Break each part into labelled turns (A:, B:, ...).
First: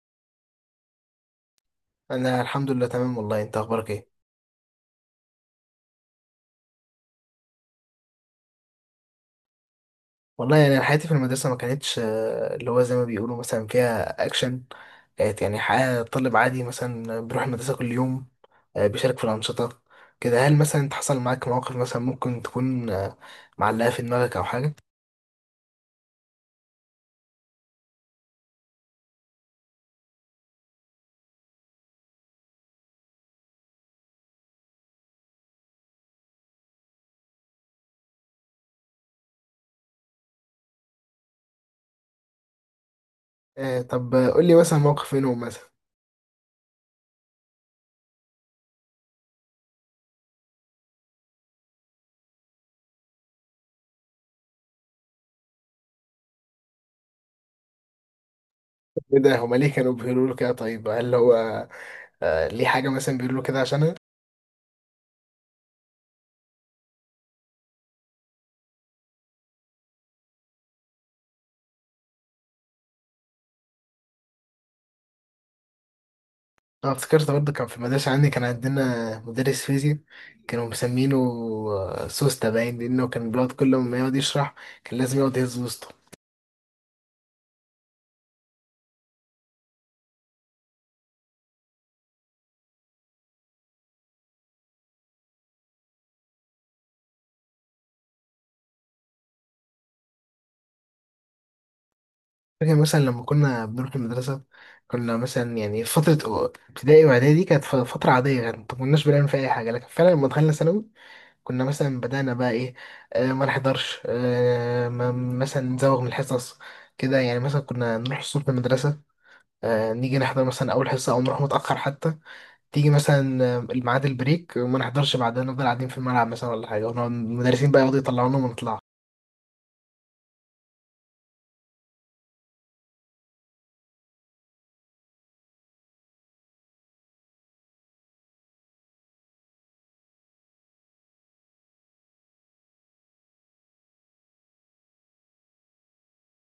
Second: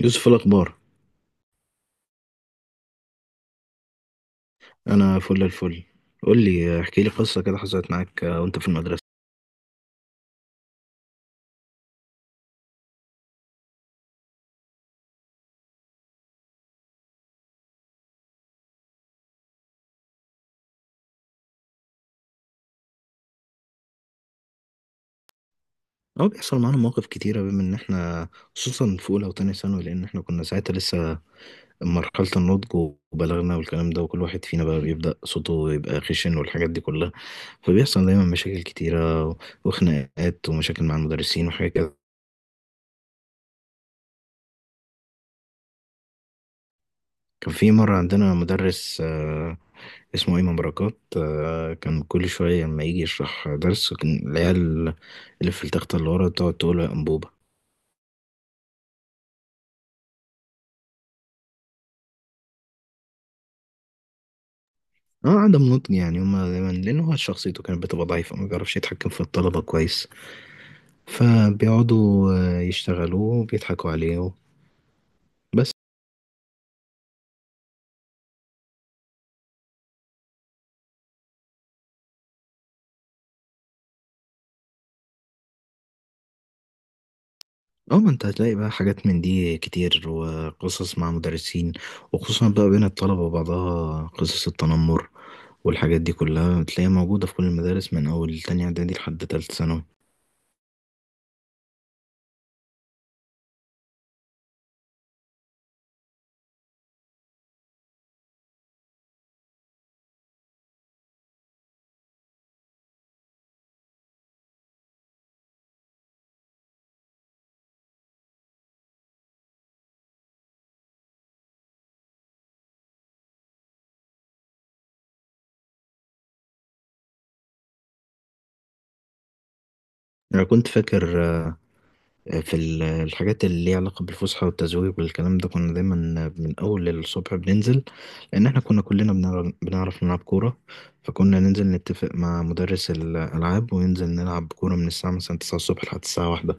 A: يوسف، الأخبار؟
B: انا الحمد لله تمام. والله انت اخبارك ايه؟
A: أنا فل الفل. قول لي، احكي لي قصة كده حصلت معاك وأنت في المدرسة.
B: والله يعني أنا حياتي في المدرسه ما كانتش، اللي هو زي ما بيقولوا مثلا فيها اكشن. كانت يعني حياه طالب عادي مثلا بيروح المدرسه كل يوم. بيشارك في الانشطه. كده هل مثلا انت حصل معاك مواقف مثلا ممكن تكون معلقه في دماغك او حاجه؟
A: أو بيحصل معانا مواقف كتيرة بما إن إحنا خصوصا في أولى وتانية ثانوي، لأن إحنا كنا ساعتها لسه مرحلة النضج وبلغنا والكلام ده، وكل واحد فينا بقى بيبدأ صوته يبقى خشن والحاجات دي كلها. فبيحصل دايما مشاكل كتيرة وخناقات ومشاكل مع المدرسين وحاجات كده.
B: طب قول لي مثلا موقف منهم مثلا.
A: كان في مرة عندنا مدرس اسمه إمام بركات. كان كل شوية لما يجي يشرح درس كان العيال اللي في التختة اللي ورا تقعد تقول يا أنبوبة.
B: ايه ده، هما ليه كانوا بيقولوا له كده؟ طيب هل هو ليه حاجه مثلا بيقولوا له كده عشانها؟
A: اه، عدم نضج يعني، هما دايما، لأن هو شخصيته كانت بتبقى ضعيفة، ما بيعرفش يتحكم في الطلبة كويس، فبيقعدوا يشتغلوه وبيضحكوا عليه بس.
B: أنا افتكرت برضه كان في المدرسة عندي كان عندنا مدرس فيزياء كانوا مسمينه سوسته باين، لأنه كان بيقعد كل ما يقعد يشرح كان لازم يقعد يهز وسطه.
A: اه، ما انت هتلاقي بقى حاجات من دي كتير وقصص مع مدرسين، وخصوصا بقى بين الطلبة وبعضها قصص التنمر والحاجات دي كلها، تلاقيها موجودة في كل المدارس من أول تانية إعدادي لحد تالتة ثانوي.
B: فاكر مثلا لما كنا بنروح المدرسة، كنا مثلا يعني فترة ابتدائي وإعدادي كانت فترة عادية، يعني ما كناش بنعمل فيها أي حاجة، لكن فعلا لما دخلنا ثانوي كنا مثلا بدأنا بقى إيه، ما نحضرش، ما مثلا نزوغ من الحصص. كده يعني مثلا كنا نروح الصبح المدرسة، نيجي نحضر مثلا أول حصة أو نروح متأخر حتى. تيجي مثلا الميعاد البريك وما نحضرش بعدها، نفضل قاعدين في الملعب مثلا ولا حاجه، ونقعد المدرسين بقى يقعدوا يطلعونا وما نطلعش.
A: أنا كنت فاكر في الحاجات اللي ليها علاقة بالفسحة والتزويق والكلام ده، كنا دايما من أول الصبح بننزل، لأن إحنا كنا كلنا بنعرف نلعب كورة. فكنا ننزل نتفق مع مدرس الألعاب وننزل نلعب كورة من الساعة مثلا 9 الصبح لحد الساعة 1.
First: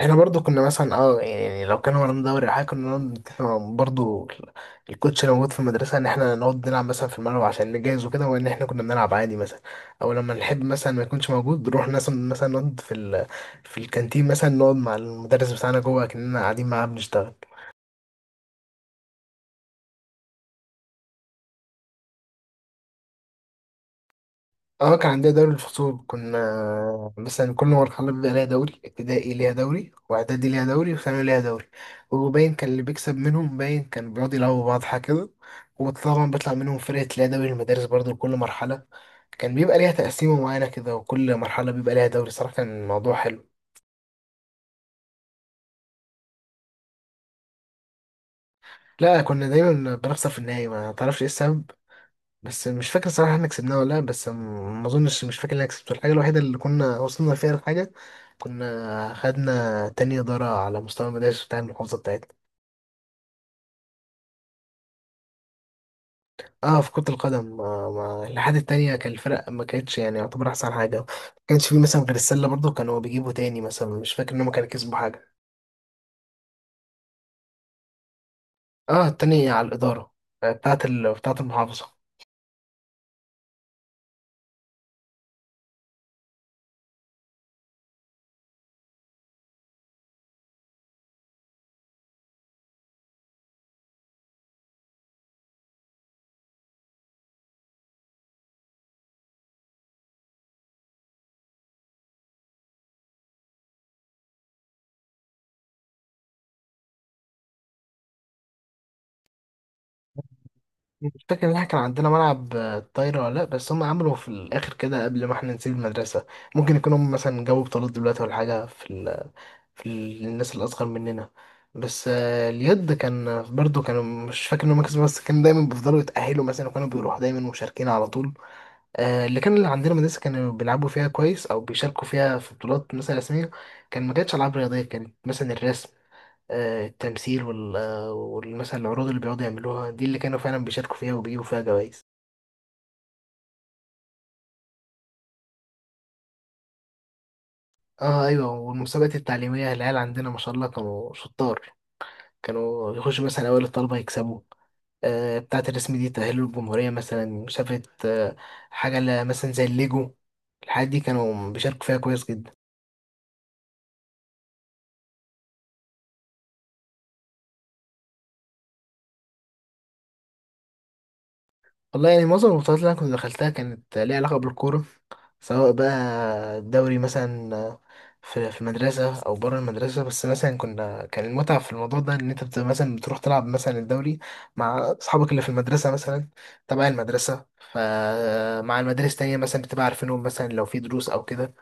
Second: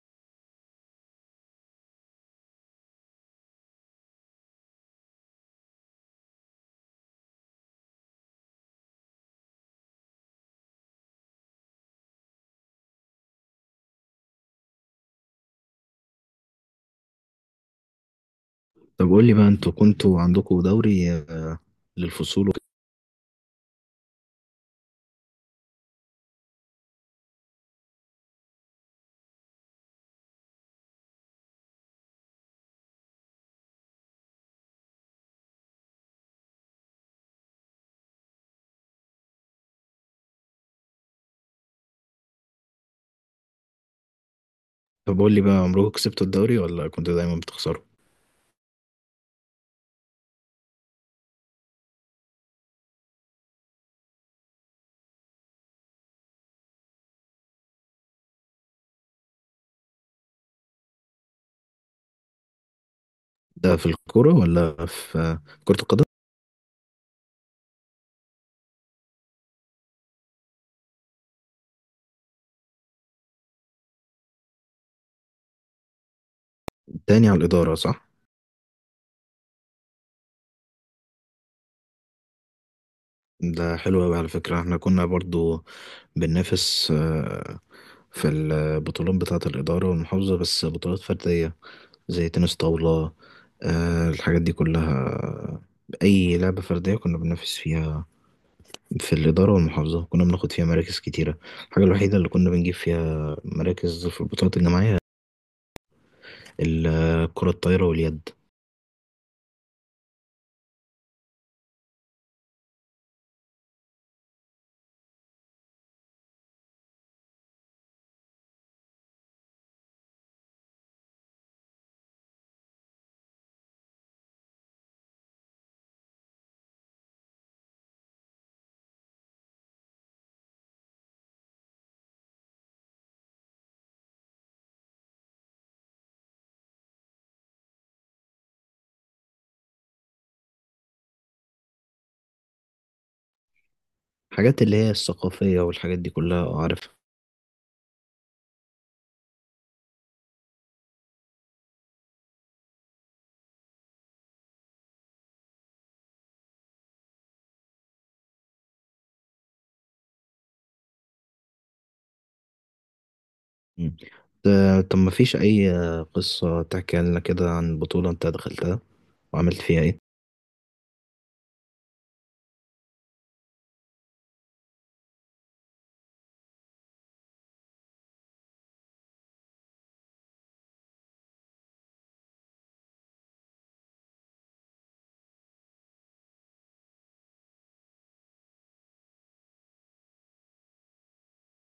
B: احنا برضو كنا مثلا يعني لو كان ورانا دوري او حاجه، كنا نقعد نتفق برضو الكوتش اللي موجود في المدرسه، ان احنا نقعد نلعب مثلا في الملعب عشان نجهز وكده، وان احنا كنا بنلعب عادي مثلا. او لما نحب مثلا ما يكونش موجود، نروح مثلا نقعد في في الكانتين مثلا، نقعد مع المدرس بتاعنا جوه كأننا قاعدين معاه بنشتغل.
A: طب قول لي بقى، أنتوا كنتوا عندكوا دوري للفصول وكده؟
B: اه كان عندنا دوري الفصول، كنا مثلا كل مرحلة بيبقى ليها دوري، ابتدائي ليها دوري واعدادي ليها دوري وثانوي ليها دوري. وباين كان اللي بيكسب منهم باين كان بيقعد يلعبوا بعض حاجة كده. وطبعا بيطلع منهم فرقة ليها دوري المدارس برضو لكل مرحلة. كان بيبقى ليها تقسيمة معينة كده، وكل مرحلة بيبقى ليها دوري. صراحة كان الموضوع حلو.
A: طب قول لي بقى، عمركم كسبتوا الدوري ولا كنتوا دايما بتخسروا؟
B: لا، كنا دايما بنخسر في النهاية، ما تعرفش ايه السبب. بس مش فاكر صراحة احنا كسبناه ولا لا، بس ما اظنش، مش فاكر ان انا كسبته. الحاجة الوحيدة اللي كنا وصلنا فيها لحاجة، كنا خدنا تاني إدارة على مستوى المدارس بتاع المحافظة بتاعتنا.
A: ده في الكورة ولا في كرة القدم؟
B: اه في كرة القدم، ما الاتحاد التانية كان، الفرق ما كانتش يعني يعتبر أحسن حاجة، ما كانش فيه مثلا غير السلة برضه كانوا بيجيبوا تاني مثلا، مش فاكر إن هما كانوا كسبوا حاجة.
A: تاني على الإدارة، صح؟
B: اه التانية على الإدارة، بتاعت بتاعت المحافظة.
A: ده حلو أوي على فكرة، احنا كنا برضو بننافس في البطولات بتاعة الإدارة والمحافظة، بس بطولات فردية زي تنس طاولة. الحاجات دي كلها، أي لعبة فردية كنا بننافس فيها في الإدارة والمحافظة، كنا بناخد فيها مراكز كتيرة. الحاجة الوحيدة اللي كنا بنجيب فيها مراكز في البطولات الجماعية، الكرة الطايرة واليد.
B: مش فاكر ان احنا كان عندنا ملعب طايرة ولا لا، بس هم عملوا في الاخر كده قبل ما احنا نسيب المدرسة. ممكن يكونوا هم مثلا جابوا بطولات دلوقتي ولا حاجة في في الناس الاصغر مننا. بس اليد كان برضو كانوا، مش فاكر ان هم كسبوا، بس كانوا دايما بيفضلوا يتأهلوا مثلا وكانوا بيروحوا دايما مشاركين على طول. اللي عندنا مدرسة كانوا بيلعبوا فيها كويس او بيشاركوا فيها في بطولات مثلا رسمية، كان ما كانتش العاب رياضية، كانت مثلا الرسم، التمثيل مثلا العروض اللي بيقعدوا يعملوها دي، اللي كانوا فعلا بيشاركوا فيها وبيجيبوا فيها جوائز.
A: الحاجات اللي هي الثقافية والحاجات دي كلها، عارفها.
B: اه ايوه، والمسابقات التعليميه العيال عندنا ما شاء الله كانوا شطار، كانوا يخشوا مثلا اوائل الطلبه يكسبوا. بتاعة الرسم دي تأهلوا الجمهورية مثلا، مسابقة حاجة مثلا زي الليجو، الحاجات دي كانوا بيشاركوا فيها كويس جدا.
A: مم. طب، ما فيش أي قصة تحكي لنا كده عن بطولة أنت دخلتها وعملت فيها إيه؟
B: والله يعني معظم البطولات اللي انا كنت دخلتها كانت ليها علاقه بالكوره، سواء بقى دوري مثلا في المدرسه او بره المدرسه. بس مثلا كنا كان المتعه في الموضوع ده ان انت مثلا بتروح تلعب مثلا الدوري مع اصحابك اللي في المدرسه مثلا، تبع المدرسه، فمع المدارس تانية مثلا بتبقى عارفينهم مثلا لو في دروس او كده،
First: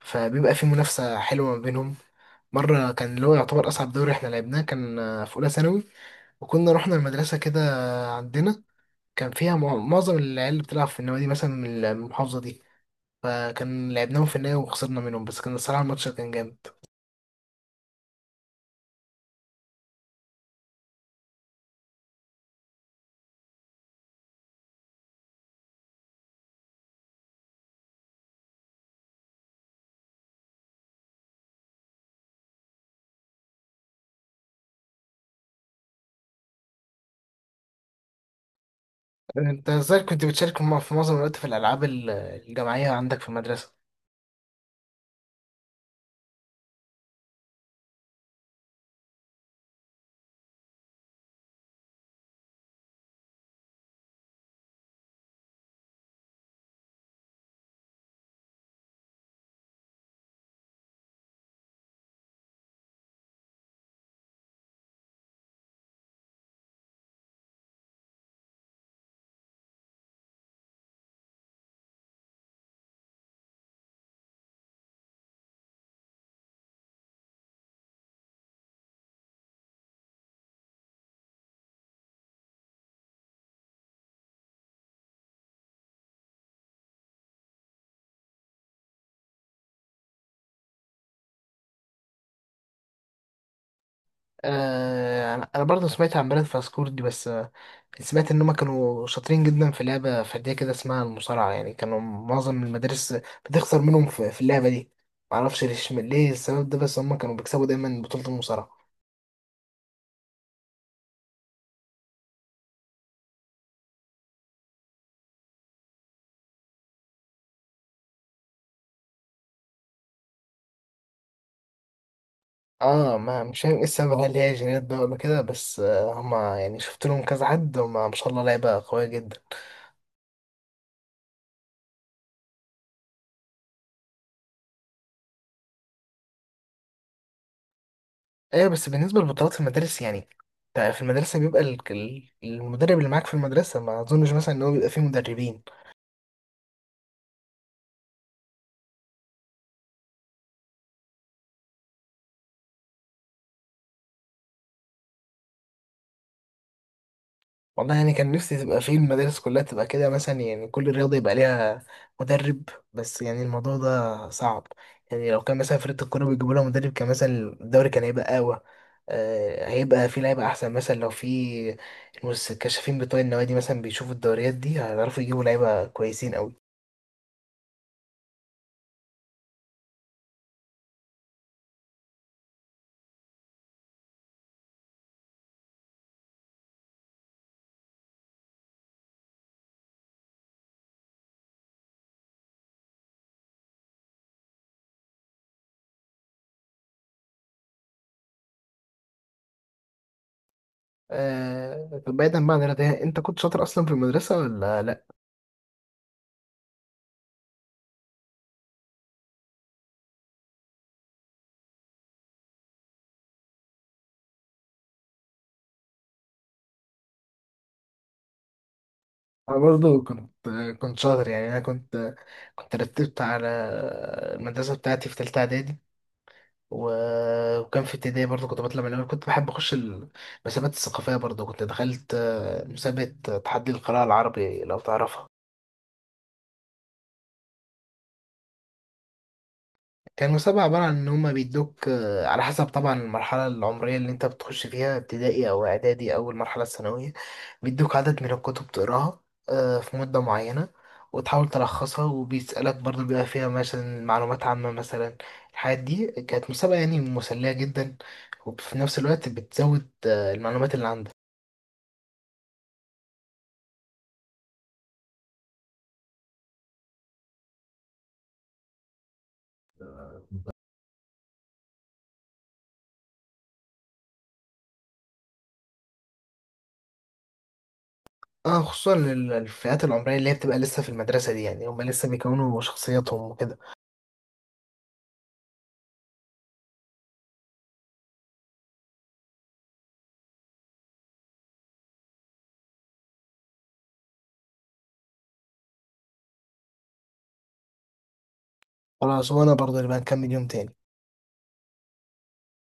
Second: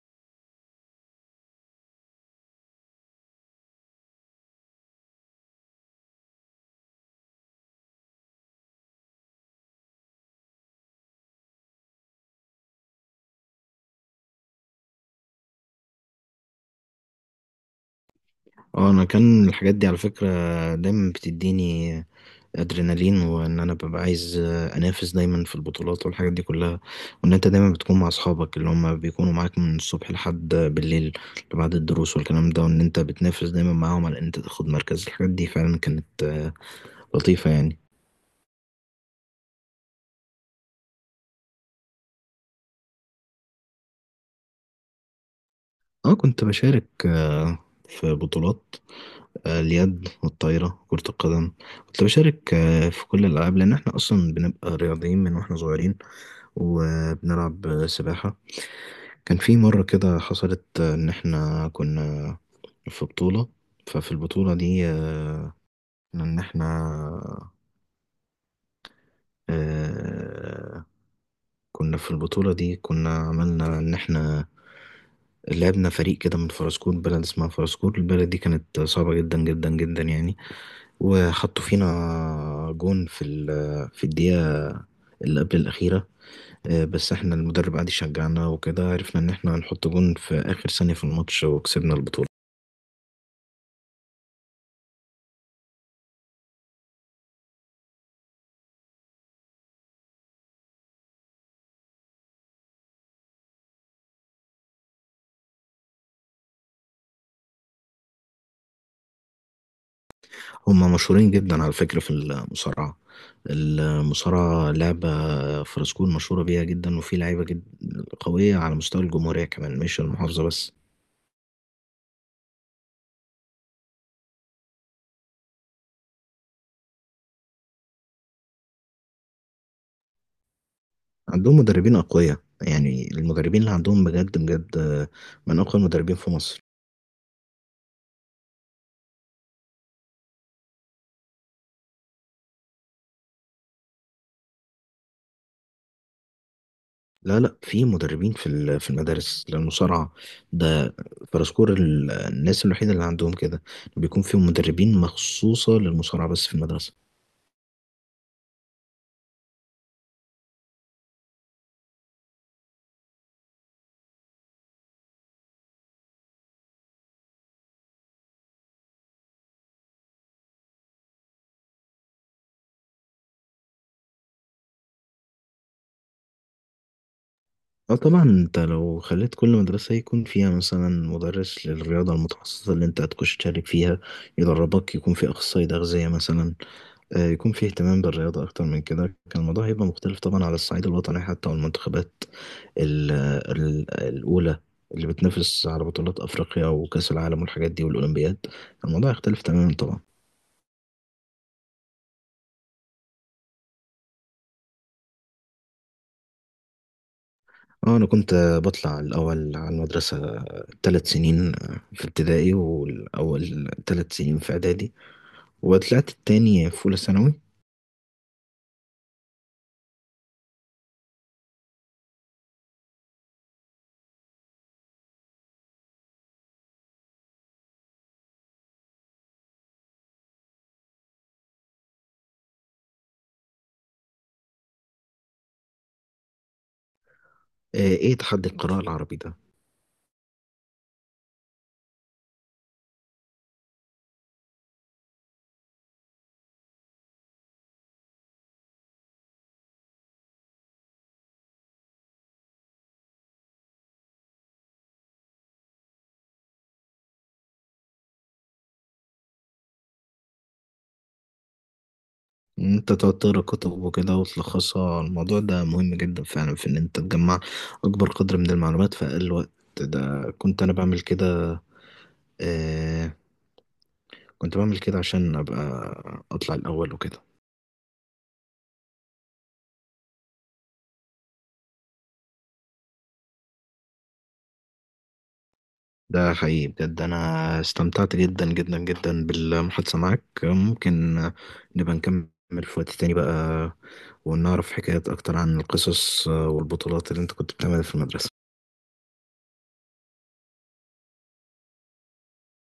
B: فبيبقى في منافسه حلوه ما بينهم. مرة كان اللي هو يعتبر أصعب دوري احنا لعبناه كان في أولى ثانوي، وكنا رحنا المدرسة كده عندنا، كان فيها معظم العيال اللي بتلعب في النوادي مثلا من المحافظة دي، فكان لعبناهم في النهاية وخسرنا منهم، بس كان الصراحة الماتش كان جامد.
A: اه انا، كان الحاجات دي على فكرة دايما بتديني ادرينالين، وان انا ببقى عايز انافس دايما في البطولات والحاجات دي كلها، وان انت دايما بتكون مع اصحابك اللي هم بيكونوا معاك من الصبح لحد بالليل بعد الدروس والكلام ده، وان انت بتنافس دايما معاهم على ان انت تاخد مركز. الحاجات دي فعلا كانت لطيفة يعني.
B: انت ازاي كنت بتشارك في معظم الوقت في الألعاب الجماعية عندك في المدرسة؟
A: اه كنت بشارك في بطولات، اليد والطايرة، كرة القدم. كنت بشارك في كل الألعاب، لأن احنا أصلا بنبقى رياضيين من واحنا صغيرين، وبنلعب سباحة. كان في مرة كده حصلت إن احنا كنا في بطولة. ففي البطولة دي إن احنا آه، كنا في البطولة دي، كنا عملنا إن احنا لعبنا فريق كده من فرسكور. بلد اسمها فرسكور، البلد دي كانت صعبة جدا جدا جدا يعني، وحطوا فينا جون في في الدقيقة اللي قبل الأخيرة. بس احنا المدرب قعد يشجعنا وكده، عرفنا ان احنا هنحط جون في آخر ثانية في الماتش وكسبنا البطولة.
B: أنا برضه سمعت عن بلد فاسكور دي، بس سمعت ان هم كانوا شاطرين جدا في لعبة فردية كده اسمها المصارعة، يعني كانوا معظم المدارس بتخسر منهم في اللعبة دي. معرفش ليه السبب ده، بس هم كانوا بيكسبوا دايما بطولة المصارعة.
A: هما مشهورين جدا على فكرة في المصارعة، المصارعة لعبة فرنسكون مشهورة بيها جدا، وفي لعيبة جد قوية على مستوى الجمهورية كمان، مش المحافظة بس.
B: اه، ما مش فاهم ايه السبب، هل هي جينات بقى ولا كده؟ بس هما يعني شفت لهم كذا حد، هما ما شاء الله لعيبة قوية جدا.
A: عندهم مدربين أقوياء، يعني المدربين اللي عندهم بجد بجد من أقوى المدربين في مصر.
B: ايوه بس بالنسبة للبطولات في المدارس، يعني انت في المدرسة بيبقى المدرب اللي معاك في المدرسة، ما اظنش مثلا ان هو بيبقى فيه مدربين.
A: لا لا، في مدربين في في المدارس للمصارعة. ده فرسكور الناس الوحيدة اللي عندهم كده بيكون فيهم مدربين مخصوصة للمصارعة بس في المدرسة.
B: والله يعني كان نفسي تبقى في المدارس كلها تبقى كده مثلا، يعني كل رياضة يبقى ليها مدرب، بس يعني الموضوع ده صعب. يعني لو كان مثلا فرقة الكورة بيجيبوا لها مدرب، كان مثلا الدوري كان هيبقى أقوى، هيبقى في لعيبة أحسن. مثلا لو في الكشافين بتوع النوادي مثلا بيشوفوا الدوريات دي، هيعرفوا يجيبوا لعيبة كويسين أوي.
A: اه طبعا، انت لو خليت كل مدرسة يكون فيها مثلا مدرس للرياضة المتخصصة اللي انت هتخش تشارك فيها يدربك، يكون في أخصائي تغذية مثلا، يكون فيه اهتمام بالرياضة أكتر من كده، كان الموضوع هيبقى مختلف طبعا على الصعيد الوطني حتى، والمنتخبات ال- الأولى اللي بتنافس على بطولات أفريقيا وكأس العالم والحاجات دي والأولمبياد، الموضوع يختلف تماما طبعا.
B: طب بعيدا بقى عن الرياضة، يعني أنت كنت شاطر أصلا في المدرسة ولا لأ؟
A: اه انا كنت بطلع الاول على المدرسه 3 سنين في ابتدائي، والاول 3 سنين في اعدادي، وطلعت التاني في اولى ثانوي.
B: أنا برضه كنت شاطر، يعني أنا كنت رتبت على المدرسة بتاعتي في تالتة إعدادي، وكان في ابتدائي برضه كنت بطلع من الأول. كنت بحب أخش المسابقات الثقافية، برضه كنت دخلت مسابقة تحدي القراءة العربي، لو تعرفها.
A: ايه تحدي القراءه العربي ده؟
B: كان مسابقة عبارة عن إن هما بيدوك على حسب طبعا المرحلة العمرية اللي أنت بتخش فيها، ابتدائي أو إعدادي أو المرحلة الثانوية، بيدوك عدد من الكتب تقراها في مدة معينة، وتحاول تلخصها، وبيسألك برضه بيبقى فيها مثلا معلومات عامة مثلا. الحاجات دي كانت مسابقة يعني مسلية جدا، وفي نفس الوقت بتزود المعلومات اللي عندك.
A: إن انت تقعد تقرا كتب وكده وتلخصها، الموضوع ده مهم جدا فعلا في ان انت تجمع اكبر قدر من المعلومات في اقل وقت. ده كنت انا بعمل كده، آه كنت بعمل كده عشان ابقى اطلع الاول وكده.
B: اه، خصوصا الفئات العمريه اللي هي بتبقى لسه في المدرسه دي، يعني هم لسه بيكونوا شخصيتهم وكده.
A: ده حقيقي، بجد انا استمتعت جدا جدا جدا بالمحادثة معاك. ممكن نبقى نكمل في وقت تاني بقى، ونعرف حكايات اكتر عن القصص والبطولات اللي انت كنت بتعملها في المدرسة.
B: خلاص، وانا برضه اللي بقى نكمل يوم تاني.